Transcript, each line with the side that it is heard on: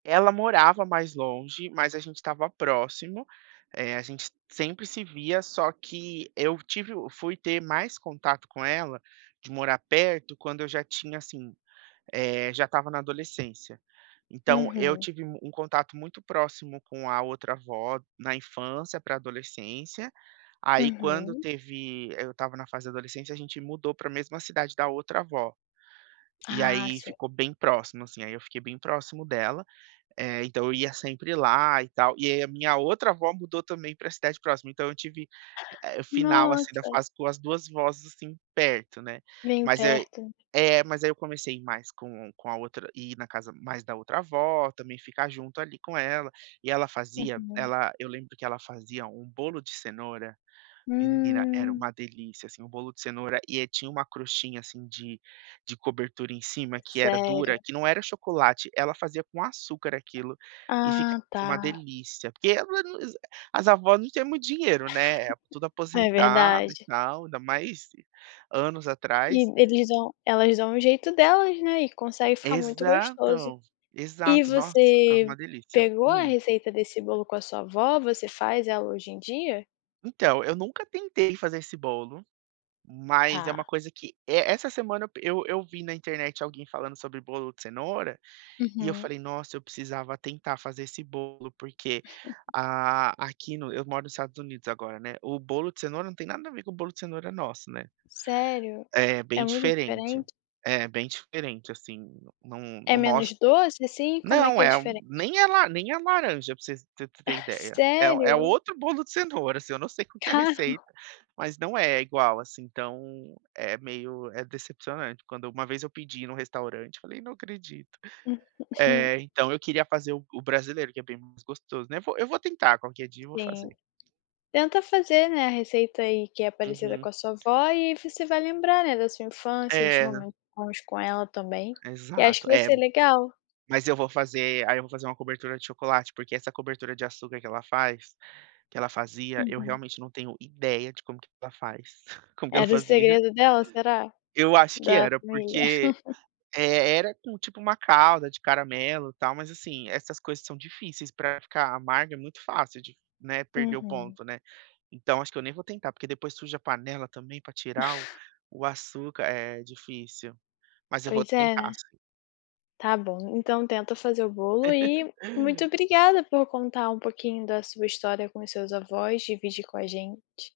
right: Ela morava mais longe, mas a gente estava próximo, eh, a gente sempre se via, só que eu tive fui ter mais contato com ela, de morar perto, quando eu já tinha, assim, eh, já estava na adolescência. Então, eu
left: Uhum.
right: tive um contato, muito próximo com a outra avó, na infância para adolescência, aí quando
left: Uhum.
right: teve eu estava na fase de adolescência, gente mudou para a mesma cidade da outra avó. E
left: Ah
right: aí
left: sim.
right: ficou bem próximo, assim, aí eu fiquei bem próximo dela, eh, então eu ia sempre lá e tal, e aí a minha outra avó, mudou também, pra cidade próxima, então, eu tive, eh, final, assim, da
left: Nossa.
right: fase com as 2 avós, assim, perto, né,
left: Bem
right: mas aí
left: perto.
right: é, mas ai eu comecei mais com com a outra, ir na casa mais da outra avó, também ficar junto ali com ela. E ela fazia,
left: Uhum.
right: ela eu lembro que ela fazia, um bolo de cenoura, menina era um
left: Hum.
right: delícia, assim, um bolo de cenoura, e tinha um "crostinha", assim, de de cobertura em cima que era
left: Sério.
right: dura, que não era chocolate. Ela fazia com açúcar aquilo, e
left: Ah
right: ficava
left: tá.
right: um delícia, porque, [unintelligible] as avós não tinham muito dinheiro, né, tudo
left: É
right: aposentado e
left: verdade.
right: tal, ainda mais anos
left: E
right: atrás.
left: eles dão elas dão o jeito delas, né, e consegue ficar muito gostoso.
right: Exato,
left: E
right: exato, nossa, ficava
left: você
right: uma delícia,
left: pegou, a
right: hum.
left: receita desse bolo, com a sua avó, você faz ela hoje em dia?
right: Então, eu nunca tentei fazer esse bolo, mas é uma
left: Tá.
right: coisa que, essa semana, eu eu vi na internet alguém falando sobre bolo de cenoura, e eu
left: Uhum.
right: falei: "Nossa, eu precisava tentar, fazer esse bolo", porque, a aqui no eu moro nos Estados Unidos agora, né, o bolo de cenoura, não tem nada a ver, com o bolo de cenoura nosso, né.
left: Serio,
right: É
left: é
right: bem
left: muito
right: diferente,
left: diferente?
right: é bem diferente, assim, não não
left: É
right: o
left: menos
right: nosso
left: doce, assim? Como é
right: não
left: que é
right: é,
left: diferente?
right: nem é la nem é laranja, para você para você ter ideia, é é
left: Sério?
right: outro bolo de cenoura, assim, eu não sei qual que é a receita,
left: Carro.
right: mas não é igual, assim, então é meio é decepcionante, quando, uma vez eu pedi no restaurante, eu falei: "Não acredito", eh, então, eu queria fazer o brasileiro, que é bem mais gostoso, né, vou, eu vou tentar, qualquer dia eu vou
left: Sim.
right: fazer.
left: Tenta fazer, né, a receita aí, que é parecida,
right: Uhum.
left: com a sua avó e você vai lembrar, né, da sua infância, dos
right: É.
left: momentos bons, com ela também, e acho
right: Exato,
left: que vai
right: é,
left: ser legal.
right: mas eu vou fazer, aí eu vou fazer, uma cobertura de chocolate, porque essa cobertura de açúcar, que ela faz que ela fazia, eu
left: Uhum.
right: realmente, não tenho ideia, de como que ela faz, como que ela
left: Era o
right: fazia.
left: segredo dela, será?
right: Eu acho que
left: Da
right: era,
left: família.
right: porque, eh, era tipo, uma calda de caramelo tal mas, assim, essas coisas são difíceis, para ficar amarga. É muito fácil de, né, perder o
left: Uhum.
right: ponto, né, então acho que, eu nem vou tentar, porque depois suja a panela também, para tirar o o açúcar é difícil, mas eu vou
left: Pois é,
right: tentar
left: né.
right: sim.
left: Está bom então, tenta fazer o bolo, e muito obrigada por contar, um pouquinho da sua história, com os seus avós, dividir com a gente.